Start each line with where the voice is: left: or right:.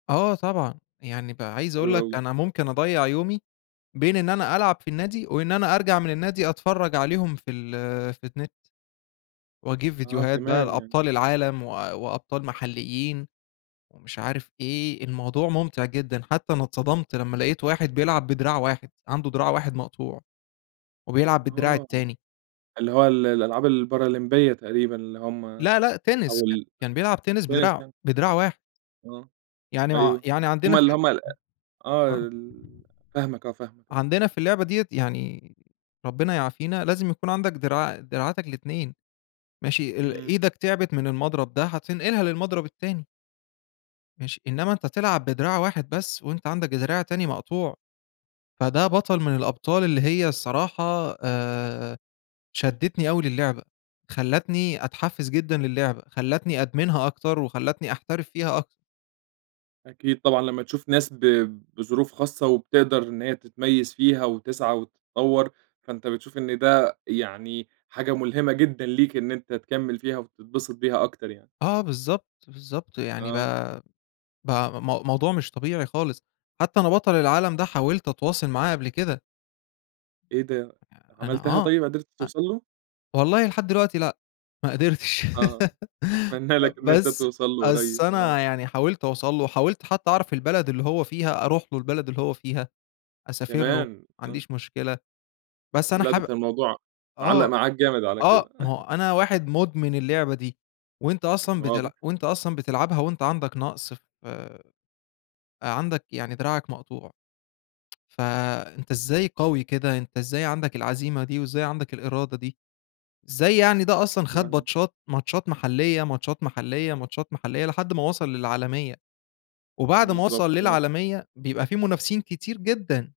left: آه، طبعًا يعني بقى عايز أقول
right: حلو
left: لك
right: أوي.
left: أنا ممكن أضيّع يومي، بين إن أنا ألعب في النادي وإن أنا أرجَع من النادي أتفرّج عليهم في ال في النت. وأجيب
right: آه،
left: فيديوهات بقى
right: كمان يعني،
left: لأبطال
right: إمم.
left: العالم و وأبطال محليين، ومش عارف إيه الموضوع ممتع جدًا، حتّى أنا اتصدمت لمّا لقيت واحد بيلعب بدراع واحد، عندُه دراع واحد مقطوع، وبيلعب بالدراع
right: آه
left: التاني.
right: اللي هو ال الألعاب البارالمبية تقريبًا، اللي هم
left: لا، لأ tennis
right: أو
left: ك
right: ال
left: كان بيلعب tennis بدراع
right: [unintelligible]
left: بدراع واحد.
right: آه،
left: يعني ما
right: أيوه
left: يعني
right: هم
left: عندنا
right: ال
left: في
right: هم ال أ آه،
left: [unintelligible] آه.
right: ال فاهمك آه، فاهمك آه.
left: عندنا في اللعبة دِيَّة، يعني ربنا يعافينا لازم يكون عندك دراع دراعاتك الإتنين، ماشي، ل
right: إمم.
left: إيدك تعبت من المضرب ده، هتنقلها للمضرب التاني. ماشي، إنّما أنت تلعب بدراع واحد بس، وأنت عندك دراع تاني مقطوع، فده بَطَل من الأبطال اللي هي الصراحة آآ، شدّتني أوي لللعبة، خلّتني أتحفّز جدًا لللعبة، خلّتني أدمنها أكتر، وخلّتني أحترف فيها أكتر.
right: أكيد، طبعًا لمّا تشوف ناس ب بظروف خاصة، وبتقدَر إن هي تتميز فيها وتسعى وتتطوّر، فأنت بتشوف إن ده يعني حاجة ملهمة جدًا ليك، إن أنت تكمّل فيها وتتبسط بيها أكتر يعني.
left: آه، بالضبط، بالضبط يعني
right: آه.
left: بقى بقى م موضوع مش طبيعي خالص، حتّى أنا بطل العالم ده حاولت أتواصل معاه قبل كده.
right: إيه ده!
left: آآ، أنا
right: عملتها
left: آه،
right: طيّب قدرت
left: أ
right: توصل له؟
left: والله لحد دلوقتي لأ ما قدرتش،
right: آه، أتمنّى لك إن أنت
left: بس،
right: توصَل له
left: بس
right: قريّب، آه.
left: أنا يعني حاولت أوصَل له، وحاولت حتّى أعرف البلد اللي هو فيها، أروح له البلد اللي هو فيها، أسافر له ما
right: كمان! آه.
left: عنديش مشكلة، بس أنا
right: لأ، ده
left: حابب
right: أنت الموضوع معلّق
left: آه،
right: معاك جامد على
left: آه ما
right: كده.
left: هو أنا واحد مدمن اللعبة دي، وأنت
right: إمم
left: أصلًا
right: واضح.
left: بتلعب وأنت أصلًا بتلعبها وأنت عندك نقص ف آآ، عندك يعني دراعك مقطوع فأنت إزاي قوي كده؟ أنت إزاي عندك العزيمة دي، وإزاي عندك الإرادة دي؟ إزاي يعني ده أصلًا خد
right: [unintelligible]
left: ماتشات، ماتشات محلية ماتشات محلية ماتشات محلية لحد ما وصَل للعالمية، وبَعد ما
right: بالضبط،
left: وصَل
right: آه.
left: للعالمية بيبقى في منافسين كتير جدًا.